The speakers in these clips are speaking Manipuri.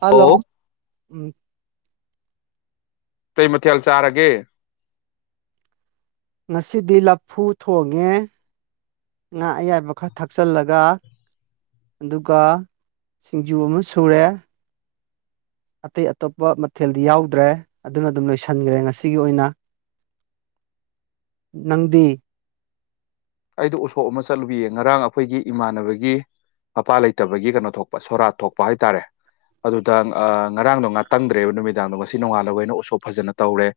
ꯍꯜꯂꯣ ꯑꯣ ꯎꯝ ꯀꯩ ꯃꯊꯦꯜ ꯆꯥꯔꯒꯦ ꯉꯁꯤꯗꯤ ꯂꯐꯨ ꯊꯣꯡꯉꯦ ꯉꯥ ꯑꯌꯥꯏꯕ ꯈꯔ ꯊꯥꯛꯆꯜꯂꯒ ꯑꯗꯨꯒ ꯁꯤꯡꯖꯨ ꯑꯃ ꯁꯨꯔꯦ ꯑꯇꯩ ꯑꯇꯣꯞꯄ ꯃꯊꯦꯜꯗꯤ ꯌꯥꯎꯗ꯭ꯔꯦ ꯑꯗꯨꯅ ꯗꯨꯝ ꯂꯣꯏꯁꯟꯒꯔꯦ ꯉꯁꯤꯒꯤ ꯑꯣꯏꯅ ꯅꯪꯗꯤ ꯑꯩꯗꯣ ꯎꯁꯣꯞ ꯑꯃ ꯆꯠꯂꯨꯒꯤꯌꯦ ꯉꯔꯥꯡ ꯑꯈꯣꯏꯒꯤ ꯏꯃꯥꯟꯅꯕꯒꯤ ꯃꯄꯥ ꯂꯩꯇꯕꯒꯤ ꯀꯩꯅꯣ ꯊꯣꯛꯄ ꯁꯣꯔꯥꯠ ꯊꯣꯛꯄ ꯍꯥꯏꯇꯥꯔꯦ ꯑꯗꯨꯗ ꯑꯥ ꯉꯔꯥꯡꯗꯣ ꯉꯥꯥꯇꯪꯗ꯭ꯔꯦꯕ ꯅꯨꯃꯤꯗꯥꯡꯗꯣ ꯉꯁꯤ ꯅꯣꯉꯥꯜꯂꯒ ꯑꯣꯏꯅ ꯎꯁꯣꯞ ꯐꯖꯅ ꯇꯧꯔꯦ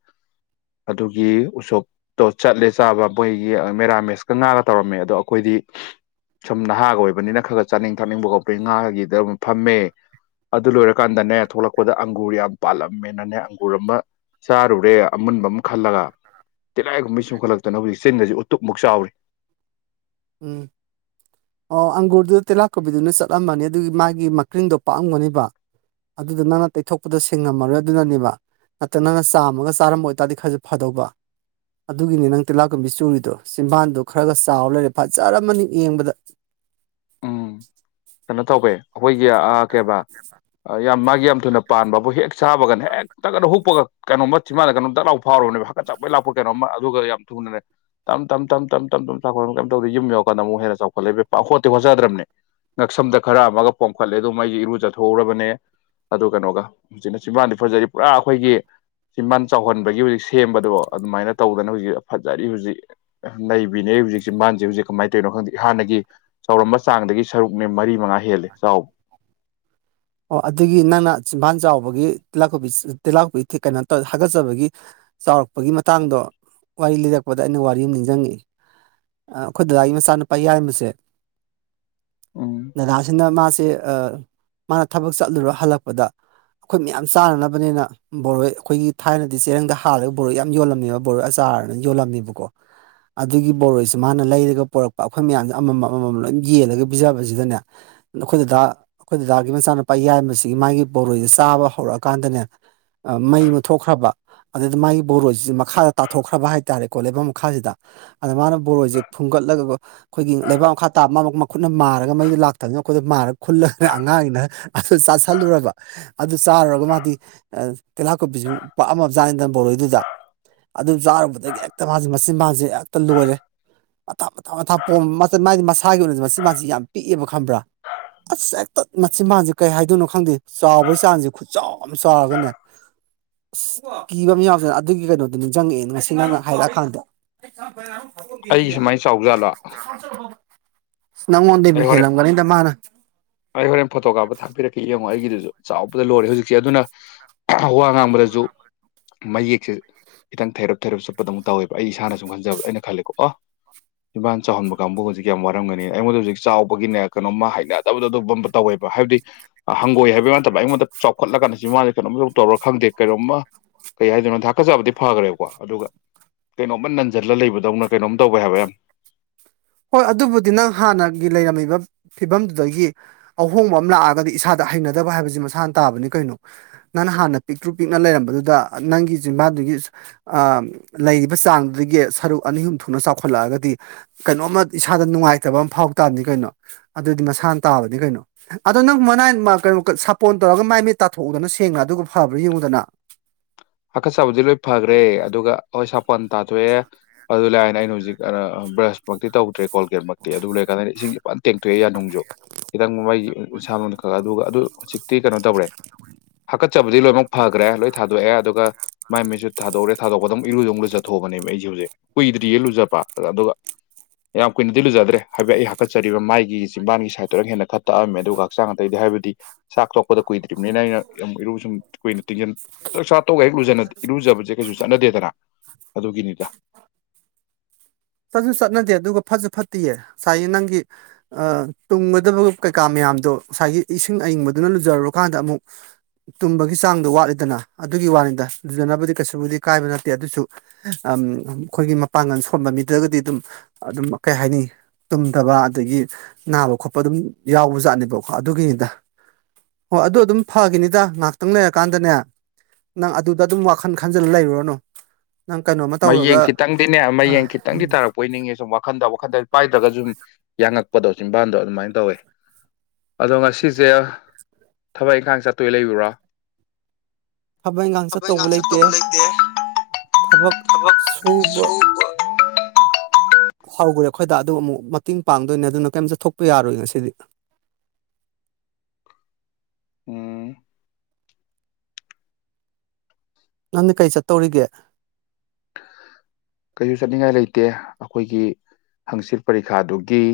ꯑꯗꯨꯒꯤ ꯎꯁꯣꯞꯇꯣ ꯆꯠꯂꯦ ꯆꯥꯕ ꯕꯣꯏꯒꯤ ꯑꯥ ꯃꯦꯔꯥꯃꯦꯁ ꯀ ꯉꯥꯒ ꯇꯧꯔꯝꯃꯦ ꯑꯗꯣ ꯑꯈꯣꯏꯗꯤ ꯁꯨꯝ ꯅꯍꯥꯒ ꯑꯣꯏꯕꯅꯤꯅ ꯈꯒ ꯆꯥꯅꯤꯡ ꯊꯛꯅꯤꯡꯕ [unintelligible] ꯉꯥꯒꯒꯤꯗꯝ ꯑꯃꯨꯛ ꯐꯝꯃꯦ ꯑꯗꯨ ꯂꯣꯏꯔꯀꯥꯟꯗꯅꯦ ꯊꯣꯛꯂꯛꯄꯗ ꯑꯪꯒꯨꯔ ꯌꯥꯝ ꯄꯥꯜꯂꯝꯃꯦꯅꯅꯦ ꯑꯪꯒꯨꯔ ꯑꯃ ꯆꯥꯔꯨꯔꯦ ꯑꯃꯨꯟꯕꯝ ꯈꯜꯂꯒ ꯇꯤꯂꯥꯏꯒꯨꯝꯕꯤ ꯆꯨꯈꯠꯂꯛꯇꯅ ꯍꯨꯖꯤꯛ ꯆꯤꯟꯒꯖꯤ ꯎꯇꯞꯃꯨꯛ ꯆꯥꯎꯔꯤ ꯎꯝ ꯑꯣ ꯑꯪꯒꯨꯔꯗꯨ ꯇꯤꯂꯥꯀꯨꯝꯕꯤꯗꯨꯅ ꯆꯠꯂꯝꯃꯅꯤ ꯑꯗꯨꯒꯤ ꯃꯥꯒꯤ ꯃꯀ꯭ꯔꯤꯡꯗꯣ ꯄꯥꯑꯝꯒꯅꯤꯕ ꯑꯗꯨꯗ ꯅꯪꯅ ꯇꯩꯊꯣꯛꯄꯗꯣ ꯁꯦꯡꯉꯝꯃꯔꯣꯏ ꯑꯗꯨꯅꯅꯦꯕ ꯅꯠꯇꯦ ꯅꯪꯅ ꯆꯥꯝꯃꯒ ꯆꯥꯔꯝꯕ ꯑꯣꯏꯇꯥꯗꯤ ꯈꯖꯨ ꯐꯗꯧꯕ ꯑꯗꯨꯒꯤꯅꯤ ꯅꯪ ꯇꯤꯜꯂꯥꯀꯨꯝꯕꯤ ꯆꯨꯔꯤꯗꯣ ꯆꯤꯝꯕꯥꯟꯗꯣ ꯈꯔꯒ ꯆꯥꯎ ꯂꯩꯔꯦ ꯐꯖꯔꯝꯃꯅꯤ ꯌꯦꯡꯕꯗ ꯎꯝ ꯀꯩꯅꯣ ꯇꯧꯕꯋꯦ ꯑꯈꯣꯏꯒꯤ ꯑꯥ ꯀꯦꯕ ꯑꯥ ꯌꯥꯝ ꯃꯥꯒꯤ ꯌꯥꯝ ꯊꯨꯅ ꯄꯥꯟꯕꯕꯨ ꯍꯦꯛ ꯆꯥꯕꯒꯅ ꯍꯦꯛ ꯇꯛꯑꯅ ꯍꯨꯛꯄꯒ ꯀꯩꯅꯣꯃ ꯆꯤꯃꯥꯟꯅ ꯀꯩꯅꯣꯝ ꯇꯛꯂꯥꯎ ꯐꯥꯎꯔꯕꯅꯦꯕ ꯍꯥꯀꯠ ꯆꯥꯄꯣꯏ ꯂꯥꯛꯄꯣꯏ ꯀꯩꯅꯣꯝꯃ ꯑꯗꯨꯒ ꯌꯥꯝ ꯊꯨꯅꯅꯦ ꯇꯝ ꯇꯝ ꯇꯝ ꯇꯝ ꯇꯝ ꯇꯝ ꯆꯥꯎꯈꯠꯄ ꯀꯩꯝ ꯇꯧꯗꯦ ꯌꯨꯝ ꯌꯧꯔꯀꯥꯟꯗ ꯃꯨꯛ ꯍꯦꯟꯅ ꯆꯥꯎꯈꯠꯂꯏꯕ ꯄꯥ ꯍꯣꯠꯇꯤ ꯍꯣꯆꯗꯔꯝꯅꯦ ꯉꯛꯁꯝꯗ ꯈꯔ ꯑꯃꯒ ꯄꯣꯝꯈꯠꯂꯦ ꯑꯗꯨꯝ ꯑꯩꯖꯦ ꯏꯔꯨ ꯖꯊꯣꯎꯔꯕꯅꯦ ꯑꯗꯨ ꯀꯅꯣꯒ ꯍꯧꯖꯤꯛꯅ ꯆꯤꯝꯕꯥꯥꯟꯗꯤ ꯐꯖꯔꯤꯞ ꯄꯨꯔꯥ ꯑꯈꯣꯏꯒꯤ ꯆꯤꯝꯕꯥꯟ ꯆꯥꯎꯍꯟꯕꯒꯤ ꯍꯨꯖꯤꯛ ꯁꯦꯝꯕꯗꯣ ꯑꯗꯨꯃꯥꯏꯅ ꯇꯧꯗꯅ ꯍꯧꯖꯤꯛ ꯐꯠ ꯥꯖꯔꯤ ꯍꯨꯖꯤꯛ ꯅꯩꯕꯤꯅꯦ ꯑꯩ ꯍꯨꯖꯤꯛ ꯆꯤꯝꯕꯥꯟꯖꯦ ꯍꯨꯖꯤꯛ ꯀꯃꯥꯏ ꯇꯩꯅꯣ ꯈꯪꯗꯦ ꯍꯥꯟꯅꯒꯤ ꯆꯥꯎꯔꯝꯕ ꯆꯥꯡꯗꯒꯤ ꯁꯔꯨꯛꯅꯦ ꯃꯔꯤ ꯃꯉꯥ ꯍꯦꯜꯂꯦ ꯆꯥꯎꯕ ꯑꯣ ꯑꯗꯨꯒꯤ ꯅꯪꯅ ꯆꯤꯝꯕꯥꯥꯟ ꯆꯥꯎꯕꯒꯤ ꯇꯤꯂꯥꯀꯨꯝꯕꯤ ꯇꯤꯜꯂꯥꯀꯨꯝꯕꯤ ꯊꯤ ꯀꯩꯅꯣ ꯇꯧ ꯍꯥꯒꯠꯆꯕꯒꯤ ꯆꯥꯎꯔꯛꯄꯒꯤ ꯃꯇꯥꯡꯗꯣ ꯋꯥꯔꯤ ꯂꯤꯔꯛꯄꯗ ꯑꯩꯅ ꯋꯥꯔꯤ ꯑꯝ ꯅꯤꯡꯖꯪꯉꯤꯏ ꯑꯩ ꯑꯈꯣꯏ ꯗꯗꯥꯒꯤ ꯃꯆꯥꯅꯨꯄꯥ ꯌꯥꯏꯃꯁꯦ ꯎꯝ ꯗꯗꯥꯁꯤꯅ ꯃꯥꯁꯦ ꯑꯥ ꯃꯥꯅ ꯊꯕꯛ ꯆꯠꯂꯨꯔ ꯍꯜꯂꯛꯄꯗ ꯑꯩꯈꯣꯏ ꯃꯌꯥꯝ ꯆꯥꯅꯅꯕꯅꯤꯅ ꯕꯣꯔꯣꯏ ꯑꯩꯈꯣꯏꯒꯤ ꯊꯥꯏꯅꯗꯤ ꯆꯦꯔꯪꯗ ꯍꯥꯜꯂꯒ ꯕꯣꯔꯣꯏ ꯌꯥꯝ ꯌꯣꯜꯂꯝꯃꯦꯕ ꯕꯣꯔꯣꯏ ꯑꯆꯥꯔꯅ ꯌꯣꯜꯂꯝꯃꯦꯕꯀꯣ ꯑꯗꯨꯒꯤ ꯕꯣꯔꯣꯏꯁꯦ ꯃꯥꯅ ꯂꯩꯔꯒ ꯄꯣꯔꯛꯄ ꯑꯩꯈꯣꯏ ꯃꯌꯥꯝꯁꯦ ꯑꯃꯃꯝ ꯑꯃꯃꯝ ꯂꯣꯏ ꯌꯦꯜꯂꯒ ꯄꯤꯖꯕꯁꯤꯗꯅꯦ ꯅꯈꯣꯏ ꯗꯗꯥ ꯑꯩꯈꯣꯏ ꯗꯗꯥꯒꯤ ꯃꯆꯥꯅꯨꯄꯥ ꯌꯥꯏꯃꯁꯤꯒꯤ ꯃꯥꯒꯤ ꯕꯣꯔꯣꯏꯁꯤ ꯆꯥꯕ ꯍꯧꯔꯛꯑꯀꯥꯟꯗꯅꯦ ꯃꯩ ꯃꯨꯊꯣꯛꯈ꯭ꯔꯕ ꯑꯗꯨꯗ ꯃꯥꯒꯤ ꯕꯣꯔꯣꯁꯤ ꯃꯈꯥꯗ ꯇꯥꯊꯣꯛꯈ꯭ꯔꯕ ꯍꯥꯏꯇꯥꯔꯦꯀꯣ ꯂꯩꯕꯥꯛ ꯃꯈꯥꯁꯤꯗ ꯑꯗ ꯃꯥꯅ ꯕꯣꯔꯣꯏꯁꯦ ꯈꯨꯟꯒꯠꯂꯒ ꯑꯩꯈꯣꯏꯒꯤ ꯂꯩꯕꯥꯛ ꯃꯈꯥ ꯇꯥꯕ ꯑꯃ ꯃꯈꯨꯠꯅ ꯃꯥꯔꯒ ꯃꯩꯗ ꯂꯥꯛꯇꯅꯤꯅ ꯑꯩꯈꯣꯏꯗꯣ ꯃꯥꯔ ꯈꯨꯜꯂꯒ ꯑꯉꯥꯡꯅ ꯑꯗꯨ ꯆꯥꯥꯁꯜꯂꯨꯔꯕ ꯑꯗꯨ ꯆꯥꯔꯨꯔꯒ ꯃꯥꯗꯤ ꯇꯤꯍꯥꯀꯣꯄꯤꯁꯨ ꯄꯛꯑꯝꯕꯖꯥꯠꯅꯤꯗ ꯕꯣꯔꯣꯏꯗꯨꯗ ꯑꯗꯨ ꯆꯥꯔꯨꯕꯗꯒꯤ ꯍꯦꯛꯇ ꯃꯥꯁꯦ ꯃꯆꯤꯟ ꯕꯥꯜꯁꯦ ꯍꯦꯛꯇ ꯂꯣꯏꯔꯦ ꯃꯊ ꯃꯊꯥ ꯃꯊ ꯄꯣꯝꯕ ꯃꯥꯗꯤ ꯃꯁꯥꯒꯤ ꯑꯣꯏꯅꯗꯤ ꯃꯆꯤꯟꯕꯜꯁꯦ ꯌꯥꯝ ꯄꯤꯛꯑꯦꯕ ꯈꯪꯕ꯭ꯔꯥ ꯑꯁ ꯍꯦꯛꯇ ꯃꯆꯤꯟ ꯕꯥꯟꯁꯦ ꯀꯩ ꯍꯥꯏꯗꯣꯏꯅꯣ ꯈꯪꯗꯦ ꯆꯥꯎꯕꯒꯤ ꯆꯥꯡꯁꯤꯦ ꯈꯨꯠ ꯆꯥꯎ ꯌꯥꯝ ꯆꯥꯎꯔꯥꯒꯅꯦ ꯑꯁ ꯀꯤꯕꯝ‌ꯑꯃ‌ ꯌꯥꯎꯖꯥꯠꯅꯦ ꯑꯗꯨꯒꯤ ꯀꯩꯅꯣꯗꯨ ꯅꯤꯡꯁꯤꯡꯪꯉꯛꯑꯦ ꯉꯁꯤ ꯅꯪꯅ ꯍꯥꯏꯔꯛꯑꯀꯥꯟꯗ [unintelligible] ꯑꯩꯒꯤ ꯁꯨꯃꯥꯏꯅ ꯆꯥꯎꯖꯥꯠꯂꯣ ꯅꯪꯉꯣꯟꯗꯩꯕꯨ ꯑꯩ ꯍꯣꯔꯦꯟ ꯍꯦꯜꯂꯝꯒꯅꯤꯗ ꯃꯥꯅ ꯑꯩ ꯍꯣꯔꯦꯟ ꯐꯣꯇꯣ ꯀꯥꯞꯄ ꯊꯄꯤꯔꯛꯦ ꯌꯦꯡꯉꯣ ꯑꯩꯒꯤꯗꯨꯁꯨ ꯆꯥꯎꯕꯗ ꯂꯣꯏꯔꯦ ꯍꯧꯖꯤꯛꯁꯦ ꯑꯗꯨꯅ ꯋꯥ ꯉꯥꯡꯕꯗꯁꯨ ꯃꯌꯦꯛꯁꯦ ꯈꯤꯇꯪ ꯊꯩꯔꯞ ꯊꯩꯔꯞ ꯆꯠꯄꯗꯗꯧꯅ ꯇꯧꯋꯦꯕ ꯑꯩ ꯏꯁꯥꯅ ꯁꯨꯝ ꯈꯟꯖꯕ ꯑꯩꯅ ꯈꯜꯂꯦꯀꯣ ꯑꯣ ꯆꯤꯝꯕꯥꯜ ꯆꯥꯎꯍꯟꯕ ꯀꯥꯡꯕꯨ ꯍꯧꯖꯤꯛ ꯌꯥꯝ ꯋꯥꯔꯝꯒꯅꯤ ꯑꯩꯉꯣꯟꯗ ꯍꯧꯖꯤꯛ ꯆꯥꯎꯕꯒꯤꯅꯦ ꯀꯩꯅꯣꯝꯃ ꯍꯥꯏꯅꯦ ꯇꯕꯨꯗ ꯑꯗꯨ ꯇꯧꯋꯦꯕ ꯍꯥꯏꯕꯗꯤ ꯍꯪꯒꯣꯏ ꯍꯥꯏꯕꯩ ꯋꯥ ꯅꯠꯇꯕ ꯑꯩꯉꯣꯟꯗ ꯆꯥꯎꯈꯠꯂꯀ ꯀꯥꯟꯗ ꯆꯤꯟꯕꯥꯟꯁꯦ‌‌ ꯀꯩꯅꯣꯝꯇꯧ ꯇꯧꯔ ꯈꯪꯗꯦ ꯀꯩꯅꯣꯝꯃꯥ‌ ꯀꯩ ꯍꯥꯏꯗꯣꯏꯅꯣ ꯊꯥꯛꯀꯠꯆꯕꯗꯤ ꯐꯥꯒꯔꯦꯀꯣ ꯑꯗꯨꯒ ꯀꯩꯅꯣꯝꯃ ꯅꯟꯖꯜꯂ ꯂꯩꯕꯗꯧꯅ ꯀꯩꯅꯣꯝ ꯇꯧꯋꯦ ꯍꯥꯏꯕ ꯌꯥꯝ ꯍꯣꯏ ꯑꯗꯨꯕꯨꯗꯤ ꯅꯪ ꯍꯥꯟꯅꯒꯤ ꯂꯩꯔꯝꯃꯤꯕ ꯐꯤꯕꯝꯗꯨꯗꯒꯤ ꯑꯍꯣꯡꯕ ꯑꯃ ꯂꯥꯛꯑꯒꯗꯤ ꯏꯁꯥꯗ ꯍꯩꯅꯗꯕ ꯍꯥꯏꯕꯁꯤ ꯃꯁꯥꯅ ꯇꯥꯕꯅꯤ ꯀꯩꯅꯣ ꯅꯪꯅ ꯍꯥꯟꯅ ꯄꯤꯛꯇ꯭ꯔꯨ ꯄꯤꯛꯅ ꯂꯩꯔꯝꯕꯗꯨꯗ ꯅꯪꯒꯤ‌ ꯆꯤꯟꯕꯥꯟꯗꯨꯒꯤ ꯂꯩꯔꯤꯕ ꯆꯥꯡꯗꯨꯗꯒꯤ ꯁꯔꯨꯛ ꯑꯅꯤ ꯑꯍꯨꯝ ꯊꯣꯛꯅ ꯆꯥꯎꯈꯠꯂꯛꯑꯒꯗꯤ ꯀꯩꯅꯣꯝꯃ ꯏꯁꯥꯗ ꯅꯨꯡꯉꯥꯏꯇꯕ ꯑꯃ ꯐꯥꯎ ꯇꯥꯕꯅꯤ ꯀꯩꯅꯣ ꯑꯗꯨꯏꯗꯤ ꯃꯁꯥꯅ ꯇꯥꯕꯅꯤ ꯀꯩꯅꯣ ꯑꯗꯣ ꯅꯪ ꯃꯅꯥꯏ ꯀꯩꯅꯣ ꯁꯥꯄꯣꯟ ꯇꯧꯔꯒ ꯃꯥꯏ ꯃꯤ ꯇꯥꯊꯣꯛꯎꯗꯅ ꯁꯦꯡꯉ ꯑꯗꯨꯒ ꯐꯕ꯭ꯔꯥ ꯌꯦꯡꯉꯨꯗꯅ ꯍꯥꯥꯀꯠꯆꯕꯗꯤ ꯂꯣꯏ ꯐꯈ꯭ꯔꯦ ꯑꯗꯨꯒ ꯍꯣꯏ ꯁꯥꯄꯣꯟꯅ ꯇꯥꯊꯣꯛꯑꯦ ꯑꯗꯨ ꯂꯥꯏꯅ ꯑꯩꯅ ꯍꯧꯖꯤꯛ ꯕ꯭ꯔꯁꯃꯛꯇꯤ ꯇꯧꯗ꯭ꯔꯦ ꯀꯣꯜꯀꯦꯠꯃꯛꯇꯤ ꯑꯗꯨ ꯂꯣꯏꯔꯀꯥꯟꯗ ꯑꯩꯅ ꯏꯁꯤꯡ ꯐꯖꯟꯅ‌ ꯇꯦꯡꯊꯣꯛꯑꯦ ꯌꯥꯅꯨꯡꯁꯨ ꯈꯤꯇꯪ ꯃꯥꯏ ꯏꯁꯟꯥ ꯃꯅꯨꯡꯗ ꯑꯗꯨꯒ ꯑꯗꯨ ꯍꯧꯖꯤꯛꯇꯤ ꯀꯩꯅꯣ ꯇꯧꯔꯦ ꯍꯥꯀꯠꯆꯕꯗꯤ ꯂꯣꯏꯅꯃꯛ ꯐꯈ꯭ꯔꯦ ꯂꯣꯏ ꯊꯥꯗꯣꯛꯑꯦ ꯑꯗꯨ ꯃꯥꯏ ꯃꯤꯠꯁꯨ ꯊꯥꯗꯣꯛꯎꯔꯦ ꯊꯥꯗꯣꯛꯄꯗ ꯑꯗꯨꯝ ꯏꯔꯨꯖꯨ‌ ꯂꯨꯖꯊꯣꯛꯑꯕꯅꯦꯕ ꯑꯩꯁꯦ ꯍꯧꯖꯤꯛ ꯀꯨꯏꯗ꯭ꯔꯤꯌꯦ ꯂꯨꯖꯕ ꯑꯗꯨꯒ ꯌꯥꯝ ꯀꯨꯏꯅꯗꯤ ꯂꯨꯖꯗ꯭ꯔꯦ ꯍꯥꯏ ꯐꯦꯠ ꯑꯩ ꯍꯥꯀꯠꯆꯔꯤꯕ ꯃꯥꯏꯒꯤ ꯆꯖꯤꯝꯕꯥꯟꯒꯤ ꯁꯥꯏꯠꯇꯔꯛ ꯍꯦꯟꯅ ꯈꯔ ꯇꯛꯑꯝꯃꯦ ꯑꯗꯨꯒ ꯍꯛꯆꯥꯡꯗ ꯇꯩꯗꯤ ꯍꯥꯏꯕꯗꯤ ꯆꯥꯛ ꯊꯣꯛꯄꯗ ꯀꯨꯏꯗ꯭ꯔꯤꯕꯅꯤꯅ ꯑꯩꯅ ꯌꯥꯝ ꯏꯔꯨ ꯁꯨꯝ ꯀꯨꯏꯅ ꯇꯤꯡꯖꯟ ꯊꯣꯛ ꯍꯦꯛ‌ ꯂꯨ ꯏꯔꯨꯖꯕꯁꯦ ꯀꯩꯁꯨ ꯆꯠꯅꯗꯦꯗꯅ ꯑꯗꯨꯒꯤꯅꯤꯗ ꯆꯠꯁꯨ ꯆꯠꯅꯗꯦ ꯑꯗꯨꯒ ꯐꯁꯨ ꯐꯠꯇꯦꯌꯦ ꯉꯁꯥꯏꯒꯤ ꯅꯪꯒꯤ ꯇꯨꯝꯒꯗꯕ ꯀꯩꯀꯥ ꯃꯌꯥꯝꯗꯣ ꯉꯁꯥꯏꯒꯤ ꯏꯁꯤꯡ ꯑꯏꯪꯕꯗꯨꯅ ꯂꯨꯖꯔꯨꯔꯀꯥꯟꯗ ꯑꯃꯨꯛ ꯇꯨꯝꯕꯒꯤ ꯆꯥꯡꯗ ꯋꯥꯠꯂꯤꯗꯅ ꯑꯗꯨꯒꯤ ꯋꯥꯅꯤꯗ ꯂꯨꯖꯅꯕꯗꯤ ꯀꯩꯁꯨꯕꯨꯗꯤ ꯀꯥꯏꯕ ꯅꯠꯇꯦ ꯑꯗꯨꯁꯨ ꯑꯝ ꯑꯩꯈꯣꯏꯒꯤ ꯃꯄꯥꯡꯒꯜ ꯁꯣꯟꯕ ꯃꯤꯗꯒꯗꯤ ꯑꯗꯨꯝ ꯑꯗꯨꯝ ꯀꯩ ꯍꯥꯏꯅꯤ ꯇꯨꯝꯗꯕ ꯑꯗꯒꯤ ꯅꯥꯕ ꯈꯣꯠꯄ ꯑꯗꯨꯝ ꯌꯥꯎꯕ ꯖꯥꯠꯅꯦꯕꯀꯣ ꯑꯗꯨꯒꯤꯅꯤꯗ ꯑꯣ ꯑꯗꯨ ꯑꯗꯨꯝ ꯐꯒꯤꯅꯤꯗ ꯉꯥꯏꯍꯥꯛꯇꯪ ꯂꯩꯔꯀꯥꯟꯗꯅꯦ ꯅꯪ ꯑꯗꯨꯗ ꯑꯗꯨꯝ ꯋꯥꯈꯜ ꯈꯟꯖꯜꯂ ꯂꯩꯔꯨꯔꯅꯨ ꯅꯪ ꯀꯩꯅꯣꯃ ꯇꯧꯔꯒ ꯑꯥ ꯎꯝ ꯄꯣꯏꯅꯤꯡꯉꯦ ꯁꯨꯝ ꯋꯥꯈꯟꯗ ꯋꯥꯈꯟꯗ ꯄꯥꯏꯗ꯭ꯔꯒꯁꯨ ꯌꯥꯡꯉꯛꯄꯗꯣ ꯆꯤꯝꯕꯥꯟꯗ ꯑꯗꯨꯃꯥꯏꯅ ꯇꯧꯋꯦ ꯑꯗꯣ ꯉꯁꯤꯁꯦ ꯊꯕꯛ ꯏꯪꯈꯥꯡ ꯆꯠꯇꯣꯏ ꯂꯩꯕ꯭ꯔ‌ꯣ ꯏꯪꯈꯥꯡ ꯊꯕꯛ ꯆꯠꯇꯧꯕ ꯏꯟꯈꯥꯡ ꯆꯠ ꯂꯩꯇꯦ ꯇꯧꯕ ꯂꯩꯇ‌ꯦ ꯊꯕꯛ ꯁꯨꯕ ꯍꯧꯈ꯭ꯔꯦ ꯑꯩꯈꯣꯏꯗ ꯗꯥꯗꯨ ꯑꯃꯨꯛ ꯃꯇꯦꯡ ꯄꯥꯡꯗꯣꯏꯅꯦ ꯑꯗꯨꯅ ꯀꯩꯝ ꯆꯠꯊꯣꯛꯄ ꯌꯥꯔꯣꯏ ꯉꯁꯤꯗꯤ ꯑꯣ ꯅꯪꯗꯤ ꯀꯩ ꯆꯠꯇꯧꯔꯤꯒꯦ ꯀꯩꯁꯨ ꯆꯠꯅꯤꯡꯉꯥꯏ ꯂꯩꯇꯦ ꯑꯩꯈꯣꯏꯒꯤ ꯍꯪꯆꯤꯠ ꯄꯔꯤꯈꯥꯗꯨꯒꯤ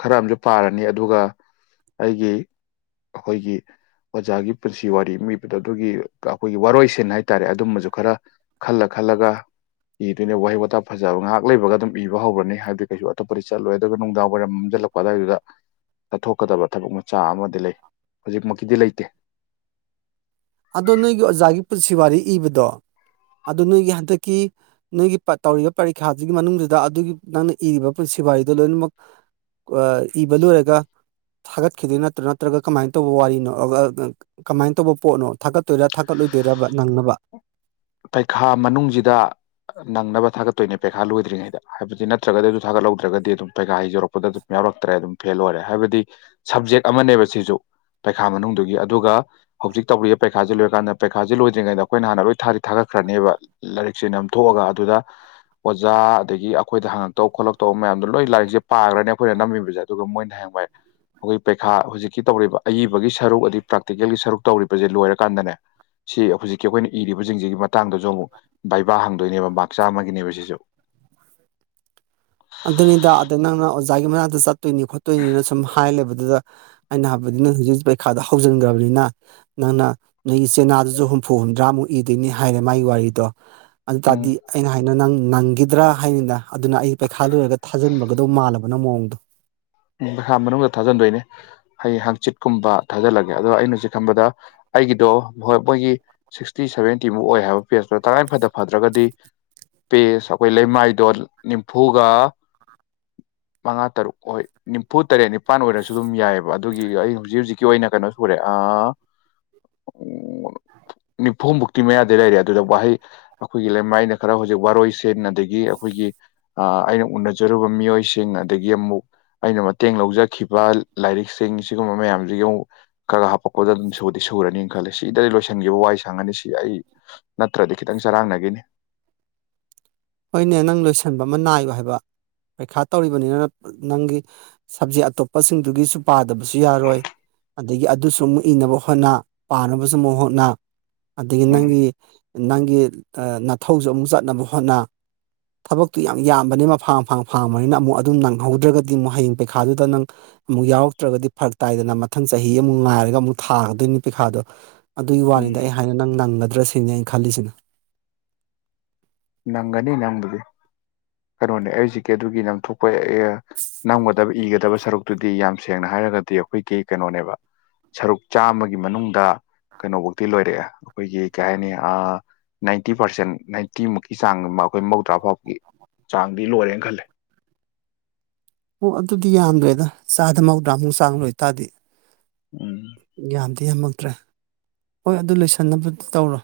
ꯈꯔ ꯑꯝꯁꯨ ꯄꯥꯔꯅꯤ ꯑꯗꯨꯒ ꯑꯩꯒꯤ ꯑꯈꯣꯏꯒꯤ ꯑꯣꯖꯥꯒꯤ ꯄꯨꯟꯁꯤ ꯋꯥꯔꯤ ꯃꯤꯕꯗꯣ ꯑꯗꯨꯒꯤ ꯑꯩꯈꯣꯏꯒꯤ ꯋꯥꯔꯣꯏꯁꯤꯟ ꯍꯥꯏꯇꯥꯔꯦ ꯑꯗꯨꯝꯕꯁꯨ ꯈꯔ ꯈꯜꯂ ꯈꯜꯂꯒ ꯏꯗꯣꯏꯅꯦ ꯋꯥꯍꯩ ꯋꯥꯇꯥ ꯐꯖꯕ ꯉꯥꯏꯍꯥꯛ ꯂꯩꯕꯒ ꯑꯗꯨꯝ ꯏꯕ ꯍꯧꯒ꯭ꯔꯅꯤ ꯍꯥꯏꯗꯤ ꯀꯩꯁꯨ ꯑꯇꯣꯞꯄꯗꯤ ꯆꯠꯂꯣꯏ ꯑꯗꯨꯒ ꯅꯨꯡꯗꯥꯡ ꯋꯥꯏꯔꯝ ꯑꯗꯥꯏꯗꯨꯗ ꯆꯠꯊꯣꯛꯀꯗꯕ ꯊꯕꯛ ꯃꯆꯥ ꯑꯃꯗꯤ ꯂꯩ ꯍꯧꯖꯤꯛꯃꯛꯀꯤꯗꯤ ꯂꯩꯇꯦ ꯑꯗꯣ ꯅꯣꯏꯒꯤ ꯑꯣꯖꯥꯒꯤ ꯄꯨꯟꯁꯤ ꯋꯥꯔꯤ ꯏꯕꯗꯣ ꯑꯗꯨ ꯅꯣꯏꯒꯤ ꯍꯟꯗꯛꯀꯤ ꯅꯣꯏꯒꯤ ꯇꯧꯔꯤꯕ ꯄꯔꯤꯈ꯭ꯌꯥꯗꯨꯒꯤ ꯃꯅꯨꯡꯗꯨꯗ ꯑꯗꯨꯒꯤ ꯅꯪꯅ ꯏꯔꯤꯕ ꯄꯨꯟꯁꯤꯋꯥꯔꯤꯗꯨ ꯂꯣꯏꯅꯃꯛ ꯑ ꯏꯕ ꯂ‌ꯣꯔꯒ ꯊꯥꯒꯠꯈꯤꯗꯣꯏ ꯅꯠꯇ꯭ꯔ‌ꯣ ꯅꯠꯇ꯭ꯔꯒ ꯀꯃꯥꯏꯅ ꯇꯧꯕ ꯋꯥꯔꯤꯅꯣ ꯀꯃꯥꯏꯅ ꯇꯧꯕ ꯄꯣꯠꯅꯣ ꯊꯥꯒꯠꯇꯣꯏꯔꯥ ꯊꯥꯒꯠꯂꯣꯏꯗꯣꯏꯔꯕ ꯅꯪꯅꯕ ꯄꯩꯈꯥ ꯃꯅꯨꯡꯁꯤꯗ ꯅꯪꯅꯕ ꯊꯥꯒꯠꯇꯣꯏꯅꯦ ꯄꯩꯈꯥ ꯂꯣꯏꯗ꯭ꯔꯤꯉꯩꯗ ꯍꯥꯏꯕꯗꯤ ꯅꯠꯇ꯭ꯔꯒꯗꯤ ꯑꯗꯨ ꯊꯥꯒꯠꯍꯧꯗ꯭ꯔꯒꯗꯤ ꯑꯗꯨꯝ ꯄꯩꯈꯥ ꯍ ꯌꯧꯔꯛꯄꯗ ꯑꯗꯨꯝ ꯌꯥꯎꯔꯛꯇ꯭ꯔꯦ ꯑꯗꯨꯝ ꯐꯦꯜ ꯑꯣꯏꯔꯦ ꯍꯥꯏꯕꯗꯤ ꯁꯕꯖꯦꯛ ꯑꯃꯅꯦꯕ ꯁꯤꯁꯨ ꯄꯩꯈꯥ ꯃꯅꯨꯡꯗꯨꯒꯤ ꯑꯗꯨꯒ ꯍꯧꯖꯤꯛ ꯇꯧꯔꯤꯕ ꯄꯩꯈꯥꯁꯤ ꯂꯣꯏꯀꯥꯟꯗ ꯄꯩꯈꯥꯁꯦ ꯂꯣꯏꯗ꯭ꯔꯤꯉꯩꯗ ꯑꯩꯈꯣꯏꯅꯥ ꯍꯥꯟꯅ ꯂꯣꯏ ꯊꯥꯔꯤ ꯊꯥꯒꯠꯈ꯭ꯔꯅꯦꯕ ꯂꯥꯏꯔꯤꯛꯁꯦ ꯅꯝꯊꯣꯛꯑꯒ ꯑꯗꯨꯗ ꯑꯣꯖꯥ ꯑꯗꯒꯤ ꯑꯩꯈꯣꯏꯗ ꯍꯪꯉꯛꯇꯧ ꯈꯣꯠꯂꯛꯇꯧꯕ ꯃꯌꯥꯝꯗꯣ ꯂꯣꯏ ꯂꯥꯏꯔꯤꯛꯁꯦ ꯄꯥꯒ꯭ꯔꯅꯦ ꯑꯩꯈꯣꯏꯅ ꯅꯝꯃꯤꯕꯖ‌ꯦ ꯑꯗꯨꯒ ꯃꯣꯏꯅ ꯍꯌꯦꯡꯋꯥꯏ ꯑꯩꯈꯣꯏꯒꯤ ꯄꯩꯈꯥ ꯍꯧꯖꯤꯛꯀꯤ ꯇꯧꯔꯤꯕ ꯑꯏꯕꯒꯤ ꯁꯔꯨꯛ ꯑꯩ ꯄ꯭ꯔꯥꯛꯇꯤꯀꯦꯜꯒꯤ ꯁꯔꯨꯛ ꯇꯧꯔꯤꯕꯁꯦ ꯂꯣꯏꯔꯀꯥꯟꯗꯅꯦ ꯁꯤ ꯍꯧꯖꯤꯛꯀꯤ ꯑꯩꯈꯣꯏꯅ ꯏꯔꯤꯕꯁꯤꯡꯁꯤꯒꯤ ꯃꯇꯥꯡꯗꯁꯨ ꯑꯃꯨꯛ ꯕꯥꯏꯕꯥ ꯍꯪꯗꯣꯏꯅꯦꯕ ꯃꯥꯛ ꯆꯥꯝꯃꯒꯤꯅꯦꯕ ꯁꯤꯁꯨ ꯑꯗꯨꯅꯤꯗ ꯑꯗ ꯅꯪꯅ ꯑꯣꯖꯥꯒꯤ ꯃꯅꯥꯛꯇ ꯆꯠꯇꯣꯏꯅꯤ ꯈꯣꯠꯇꯣꯏꯅꯤꯅ ꯁꯨꯝ ꯍꯥꯏ ꯂꯩꯕꯗꯨꯗ ꯑꯩꯅ ꯍꯩꯕꯗꯤ ꯅ‌ꯣꯏ ꯍꯧꯖꯤꯛ ꯍꯧꯖꯤꯛ ꯄꯩꯈꯥꯗꯨ ꯍꯧꯖꯤꯟꯒ꯭ꯔꯕꯅꯤꯅ ꯅꯪꯅ ꯅꯣꯏꯒꯤ ꯆꯦꯅꯥꯗꯨꯁꯨ ꯍꯨꯝꯐꯨ ꯍꯨꯝꯗ꯭ꯔꯥꯃꯨꯛ ꯏꯗꯣꯏꯅꯤ ꯍꯥꯏꯔ‌ꯦ ꯃꯥꯒꯤ ꯋꯥꯔꯤꯗꯣ ꯑꯗꯨ ꯎꯝ ꯇꯔꯗꯤ ꯑꯩꯅ ꯍꯥꯏꯅ ꯅꯪ ꯅꯪꯒꯤꯗ꯭ꯔꯥ ꯍꯥꯏꯅꯤꯅ ꯑꯗꯨꯅ ꯑꯩ ꯄꯩꯈꯥ ꯂꯣꯏꯔꯒ ꯊꯥꯖꯤꯟꯕꯒꯗꯧ ꯃꯥꯜꯂꯕ ꯅꯪ ꯃꯑꯣꯡꯗꯣ ꯎꯝ ꯄꯩꯈꯥ ꯃꯅꯨꯡꯗ ꯊꯥꯖꯟꯗꯣꯏꯅꯦ ꯍꯌ‌ꯦꯡ ꯍꯪꯡꯆꯤꯠꯀꯨꯝꯕ ꯊꯥꯖꯤꯜꯂꯒꯦ ꯑꯗꯣ ꯑꯩꯅ ꯍꯧꯖꯤꯛ ꯈꯟꯕꯗ ꯑꯩꯒꯤꯗꯣ ꯍꯣꯏ ꯃꯣꯏꯒꯤ ꯁꯤꯛꯁꯇꯤ ꯁꯚꯦꯟꯇꯤꯃꯨꯛ ꯑꯣꯏ ꯍꯥꯏꯕ ꯄꯦꯖꯇ‌ꯣ ꯇꯉꯥꯏ ꯐꯗ ꯐꯗ꯭ꯔꯒꯗꯤ ꯄꯦꯖ ꯑꯩꯈꯣꯏ ꯂꯩꯃꯥꯏꯗꯣ ꯅꯤꯝꯐꯨꯒ ꯃꯉꯥ ꯇꯔꯨꯛ ꯑꯣꯏ ꯅꯤꯝꯐꯨ ꯇꯔꯦꯠ ꯅꯤꯄꯥꯟ ꯑꯣꯏꯔꯁꯨ ꯑꯗꯨꯝ ꯌꯥꯏꯑ‌ꯦꯕ ꯑꯗꯨꯒꯤ ꯑꯩ ꯍꯧꯖꯤꯛ ꯍꯧꯖꯤꯛꯀꯤ ꯑꯣꯏꯅ ꯀꯩꯅꯣ ꯁꯨꯔ‌ꯦ ꯑꯥ ꯅꯤꯐꯨꯃꯨꯛꯇꯤ ꯃꯌꯥꯗꯤ ꯂꯩꯔꯦ ꯑꯗꯨꯗ ꯋꯥꯍꯩ ꯑꯩꯈꯣꯏꯒꯤ ꯂꯩꯃꯥꯏꯅ ꯈꯔ ꯍꯧꯖꯤꯛ ꯋꯥꯔꯣꯏꯁꯤꯟ ꯑꯗꯒꯤ ꯑꯩꯈꯣꯏꯒꯤ ꯑꯩꯅ ꯎꯅꯖꯔꯨꯕ ꯃꯤꯑꯣꯏꯁꯤꯡ ꯑꯗꯒꯤ ꯑꯃꯨꯛ ꯑꯩꯅ ꯃꯇꯦꯡ ꯂꯧꯖꯈꯤꯕ ꯂꯥꯏꯔꯤꯛꯁꯤꯡ ꯁꯤꯒꯨꯝꯕ ꯃꯌꯥꯝꯁꯤꯒꯤ ꯑꯃꯨꯛ ꯈꯔ ꯍꯥꯞꯄꯛꯄꯗ ꯑꯗꯨꯝ ꯁꯨꯗꯤ ꯁꯨꯔꯅꯤ ꯈꯜꯂꯦ ꯁꯤꯗꯩ ꯂꯣꯏꯁꯤꯟꯈꯤꯕ ꯋꯥꯏ ꯁꯪꯉꯅꯤ ꯁꯤ ꯑꯩ ꯅꯠꯇ꯭ꯔꯗꯤ ꯈꯤꯇꯪ ꯆꯔꯥꯡꯅꯈꯤꯅꯤ ꯍꯣꯏꯅꯦ ꯅꯪ ꯂꯣꯏꯁꯟꯕ ꯑꯃ ꯅꯥꯏꯌꯨ ꯍꯥꯏꯕ ꯄꯩꯈꯥ ꯇꯧꯔꯤꯕꯅꯤꯅ ꯅꯪꯒꯤ ꯁꯞꯖꯦꯛ ꯑꯇꯣꯞꯄꯁꯤꯡꯗꯨꯒꯤꯁꯨ ꯄꯥꯗꯕꯁꯨ ꯌꯥꯔꯣꯏ ꯑꯗꯥꯒꯤ ꯑꯗꯨꯁꯨ ꯑꯃꯨꯛ ꯏꯅꯕ ꯍꯣꯠꯅ ꯄꯥꯅꯕꯁꯨ ꯑꯃꯨꯛ ꯍꯣꯠꯅ ꯑꯗꯥꯒꯤ ꯎꯝ ꯅꯪꯒꯤ ꯅꯪꯒꯤ ꯅꯥꯊꯧꯁꯨ ꯑꯃꯨꯛ ꯆꯠꯅꯕ ꯍꯣꯠꯅ ꯊꯥꯕꯛꯇꯨ ꯌꯥꯝ ꯌꯥꯝꯕꯅꯤꯅ ꯃꯐꯥꯡ ꯃꯐꯥꯡ ꯐꯥꯡꯕꯅꯤꯅ ꯑꯃꯨꯛ ꯑꯗꯨꯝ ꯅꯪꯍꯧꯗ꯭ꯔꯒꯗꯤ ꯑꯃꯨꯛ ꯍꯌꯦꯡ ꯄꯩꯈꯥꯗꯨꯗ ꯅꯪ ꯑꯃꯨꯛ ꯌꯥꯎꯔꯛꯇ꯭ꯔꯒꯗꯤ ꯐꯥꯔꯛ ꯇꯥꯏꯗꯅ ꯃꯊꯪ ꯆꯍꯤ ꯑꯃꯨꯛ ꯉꯥꯏꯔꯒ ꯑꯃꯨꯛ ꯊꯥꯒꯗꯣꯏꯅꯤ ꯄꯩꯈꯥꯗꯣ ꯑꯗꯨꯒꯤ ꯎꯝ ꯋꯥꯅꯤꯗ ꯑꯩ ꯍꯥꯏꯅ ꯅꯪ ꯅꯪꯒꯗ꯭ꯔꯁꯤꯅꯤ ꯑꯩꯅ ꯈꯜꯂꯤꯁꯤꯅ ꯅꯪꯒꯅꯤ ꯅꯪꯕꯨꯗꯤ ꯀꯩꯅꯣꯅꯦ ꯑꯩ ꯍꯧꯖꯤꯛꯀꯤ ꯑꯗꯨꯒꯤꯗꯪ ꯊꯣꯛ ꯄꯣꯏꯔꯛꯑꯦ ꯅꯝꯒꯗꯕ ꯏꯒꯗꯕ ꯁꯔꯨꯛꯇꯨꯗꯤ ꯌꯥꯝ ꯁꯦꯡꯅ ꯍꯥꯏꯔꯒꯗꯤ ꯑꯩꯈꯣꯏꯒꯤ ꯀꯩꯅꯣꯅꯦꯕ ꯁꯔꯨꯛ ꯆꯥꯝꯃꯒꯤ ꯃꯅꯨꯡꯗ ꯀꯩꯅꯣ ꯐꯧꯗꯤ ꯂꯣꯏꯔꯛꯑꯦ ꯑꯩꯈꯣꯏꯒꯤ ꯀꯩ ꯍꯥꯏꯅꯤ ꯑꯥ ꯅꯥꯏꯟꯇꯤ ꯄꯥꯔꯁꯦꯟ ꯅꯥꯏꯟꯇꯤ ꯃꯨꯛ ꯆꯥꯡ ꯑꯃ ꯑꯩꯈꯣꯏ ꯃꯧꯗ꯭ꯔꯥ ꯐꯥꯎꯕꯒꯤ ꯆꯥꯡꯗꯤ ꯂꯣꯏꯔꯦ ꯈꯜꯂꯤ ꯑꯣ ꯑꯗꯨꯗꯤ ꯌꯥꯝꯗ꯭ꯔꯦꯗ ꯆꯥꯗ ꯃꯧꯗ꯭ꯔꯥꯃꯨꯛ ꯆꯥꯡ ꯂꯣꯏꯇꯥꯔꯗꯤ ꯎꯝ ꯌꯥꯝꯗꯦ ꯌꯥꯝꯃꯛꯇ꯭ꯔꯦ ꯍꯣꯏ ꯑꯗꯨ ꯂꯣꯏꯁꯟꯅꯕꯗꯤ ꯇꯧꯔꯣ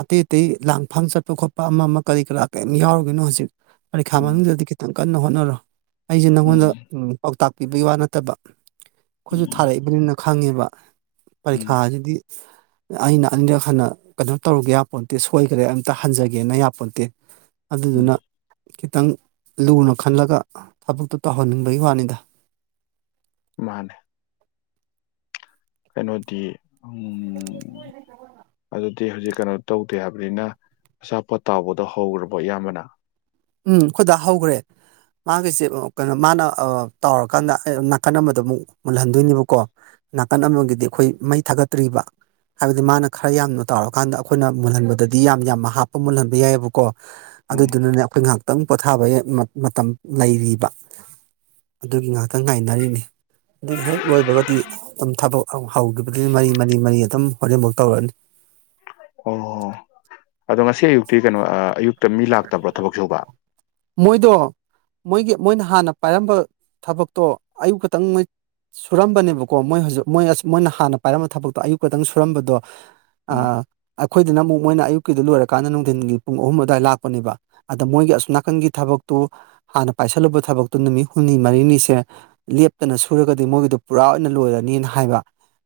ꯑꯇꯩ ꯑꯇꯩ ꯂꯥꯡꯐꯥꯡ ꯞꯆꯠꯄ ꯈꯣꯠꯄ ꯑꯃ ꯑꯃ ꯀꯔꯤ ꯀꯔꯥ ꯀꯔꯤꯝ ꯌꯥꯎꯔꯨꯒꯤꯅꯨ ꯍꯧꯖꯤꯛ ꯄꯔꯤꯈꯥ ꯎꯝ ꯃꯅꯨꯡꯗꯗꯤ ꯈꯤꯇꯪ ꯀꯟꯅ ꯍꯣꯠꯅꯔꯣ ꯑꯩꯁꯦ ꯅꯪꯉꯣꯟꯗ ꯎꯝ ꯄꯥꯎꯇꯥꯛ ꯄꯤꯕꯒꯤ ꯋꯥ ꯅꯠꯇꯕ ꯑꯩꯈꯣꯏꯁꯨ ꯎꯝ ꯊꯥꯔꯛꯏꯕꯅꯤꯅ ꯈꯪꯉꯦꯕ ꯎꯝ ꯄꯔꯤꯈꯥꯁꯤꯗꯤ ꯑꯩꯅ ꯑꯅꯤꯔꯛ ꯍꯟꯅ ꯑꯗꯨꯝ ꯇꯧꯔꯒꯦ ꯌꯥꯄꯣꯟꯇꯦ ꯁꯣꯏꯈ꯭ꯔꯦ ꯑꯝꯇ ꯍꯟꯖꯒꯦꯅ ꯌꯥ ꯄꯣꯟꯇꯦ ꯎꯝ ꯑꯗꯨꯗꯨꯅ ꯈꯤꯇꯪ ꯂꯨꯅ ꯈꯜꯂꯒ ꯊꯥꯕꯛꯇꯣ ꯇꯧ ꯍꯟꯅꯤꯡꯕꯒꯤ ꯋꯥꯅꯤꯗ ꯃꯥꯅꯦ ꯀꯩꯅꯣꯗꯤ ꯑꯝ ꯑꯗꯨ ꯗꯤ ꯍꯧꯖꯤꯛ ꯀꯩꯅꯣ ꯇꯧꯗꯦ ꯍꯥꯏꯕꯅꯤꯅ ꯑꯆꯥꯄꯣꯠ ꯇꯥꯎꯕꯗꯣ ꯍꯧꯈ꯭ꯔꯕꯣ ꯏꯌꯥꯝꯕꯅ ꯎꯝ ꯑꯈꯣꯏ ꯗꯥ ꯍꯧꯒ꯭ꯔꯦ ꯃꯥꯒꯤꯁꯦ ꯀꯩꯅꯣ ꯃꯥꯅ ꯇꯥꯎꯔꯀꯥꯟꯗ ꯅꯥꯀꯟ ꯑꯃꯗꯣ ꯑꯃꯨꯛ ꯃꯨꯜꯍꯟꯗꯣꯏꯅꯦꯕ ꯀꯣ ꯅꯥꯀꯟ ꯑꯃꯒꯤꯗꯤ ꯑꯩꯈꯣꯏ ꯃꯩ ꯊꯥꯒꯠꯇ꯭ꯔꯤꯕ ꯍꯥꯏꯕꯗꯤ ꯃꯥꯅ ꯈꯔ ꯌꯥꯝꯅ ꯇꯧꯔꯀꯥꯟꯗ ꯑꯩꯈꯣꯏꯅ ꯃꯨꯜꯍꯟꯕꯗꯗꯤ ꯌꯥꯝ ꯌꯥꯝꯅ ꯍꯥꯞꯄ ꯃꯨꯜꯍꯟꯕ ꯌꯥꯏꯌꯦꯕ ꯀꯣ ꯎꯝ ꯑꯗꯨꯗꯨꯅꯅꯦ ꯑꯩꯈꯣꯏ ꯉꯥꯏꯍꯥꯛꯇꯪ ꯄꯣꯊꯥꯕ ꯃꯇꯝ ꯂꯩꯔꯤꯕ ꯑꯗꯨꯒꯤ ꯉꯥꯛꯇꯪ ꯉꯥꯏꯅꯔꯤꯅꯤ ꯑꯗꯨ ꯍꯦꯛ ꯂꯣꯏꯕꯒꯗꯤ ꯑꯗꯨꯝ ꯊꯥꯕꯛ ꯍꯧꯈꯤꯕꯗꯩ ꯃꯔꯤ ꯃꯔꯤ ꯃꯔꯤ ꯑꯗꯨꯝ ꯍꯣꯔꯦꯕꯥꯎ ꯇꯧꯔꯅꯤ ꯑꯣ ꯑꯗꯣ ꯉꯁꯤ ꯑꯌꯨꯛꯇꯤ ꯀꯩꯅꯣ ꯑꯌꯨꯛꯇ ꯃꯤ ꯂꯥꯛꯇꯕ꯭ꯔꯣ ꯊꯥꯕꯛ ꯁꯨꯕ ꯃꯣꯏꯗꯣ ꯃꯣꯏꯒꯤ ꯃꯣꯏꯅ ꯍꯥꯟꯅ ꯄꯥꯏꯔꯝꯕ ꯊꯥꯕꯛꯇꯣ ꯑꯌꯨꯛ ꯈꯛꯇꯪ ꯃꯣꯏ ꯁꯨꯔꯝꯕꯅꯦꯕ ꯀꯣ ꯃꯣꯏ ꯍꯧꯖꯤꯛ ꯃꯣꯏ ꯃꯣꯏꯅ ꯍꯥꯟꯅ ꯄꯥꯏꯔꯝꯕ ꯊꯥꯕꯛꯇꯣ ꯑꯌꯨꯛ ꯈꯛꯇꯪ ꯁꯨꯔꯝꯕꯗꯣ ꯎꯝ ꯑꯥ ꯑꯩꯈꯣꯏꯗꯅ ꯑꯃꯨꯛ ꯃꯣꯏꯅ ꯑꯌꯨꯛꯀꯤꯗꯨ ꯂꯣꯏꯔꯀꯥꯟꯗ ꯅꯨꯡꯊꯤꯟꯒꯤ ꯄꯨꯡ ꯑꯍꯨꯝ ꯑꯗꯨꯋꯥꯏ ꯂꯥꯛꯄ ꯄꯅꯦꯕ ꯑꯗꯥ ꯃꯣꯏꯒꯤ ꯑꯁꯣꯝ ꯅꯥꯀꯟꯒꯤ ꯊꯥꯕꯛꯇꯨ ꯍꯥꯟꯅ ꯄꯥꯏꯁꯜꯂꯨꯕ ꯊꯥꯕꯛꯇꯨ ꯅꯨꯃꯤꯠ ꯍꯨꯝꯅꯤ ꯃꯔꯤꯅꯤꯁꯦ ꯂꯦꯞꯇꯅ ꯁꯨꯔꯒꯗꯤ ꯃꯣꯏꯒꯤꯗꯨ ꯄꯨꯔꯥ ꯑꯣꯏꯅ ꯂꯣꯏꯔꯅꯤꯅ ꯍꯥꯏꯕ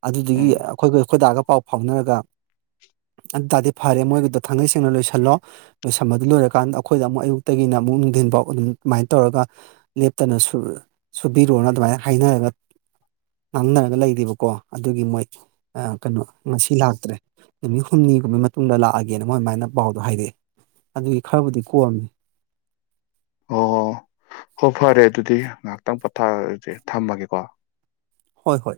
ꯑꯗꯨꯗꯒꯤ ꯎꯝ ꯑꯩꯈꯣꯏꯒ ꯑꯩꯈꯣꯏꯗꯥꯒ ꯄꯥꯎ ꯐꯥꯎꯅꯔꯒ ꯑꯗꯨꯇꯥꯗꯤ ꯐꯥꯔꯦ ꯃꯣꯏꯒꯤꯗꯣ ꯊꯥꯡꯒꯩ ꯁꯦꯡꯅ ꯂꯣꯏꯁꯤꯜꯂꯣ ꯂꯣꯏꯁꯜ ꯑꯗꯨ ꯂꯣꯏꯔꯀꯥꯟꯗ ꯑꯩꯈꯣꯏꯗ ꯑꯃꯨꯛ ꯑꯌꯨꯛꯇꯒꯤꯅ ꯑꯃꯨꯛ ꯅꯨꯡꯊꯤꯟꯐꯥꯎ ꯑꯗꯨꯝ ꯑꯗꯨꯃꯥꯏꯟ ꯇꯧꯔꯒ ꯂꯦꯞꯇꯅ ꯁꯨ ꯁꯨꯕꯤꯔꯣꯅ ꯑꯗꯨꯃꯥꯏꯟ ꯍꯥꯏꯅꯔꯒ ꯉꯥꯡꯅꯔꯒ ꯂꯩꯔꯤꯕꯀꯣ ꯑꯗꯨꯒꯤ ꯃꯣꯏ ꯀꯩꯅꯣ ꯉꯁꯤ ꯂꯥꯛꯇ꯭ꯔꯦ ꯅꯨꯃꯤꯠ ꯍꯨꯝꯅꯤꯒꯨꯝꯒꯤ ꯃꯇꯨꯡꯗ ꯂꯥꯛꯑꯒꯦꯅ ꯃꯣꯏ ꯑꯗꯨꯃꯥꯏꯅ ꯄꯥꯎꯗꯣ ꯍꯥꯏꯔꯛꯑꯦ ꯑꯗꯨꯒꯤ ꯈꯔꯕꯨꯗꯤ ꯀꯣꯝꯃꯤ ꯑꯣ ꯍꯣ ꯐꯔꯦ ꯑꯗꯨꯗꯤ ꯉꯥꯏꯍꯥꯛꯇꯪ ꯄꯣꯊꯥꯔꯁꯦ ꯊꯝꯃꯒꯦꯀꯣ ꯍꯣꯏ ꯍꯣꯏ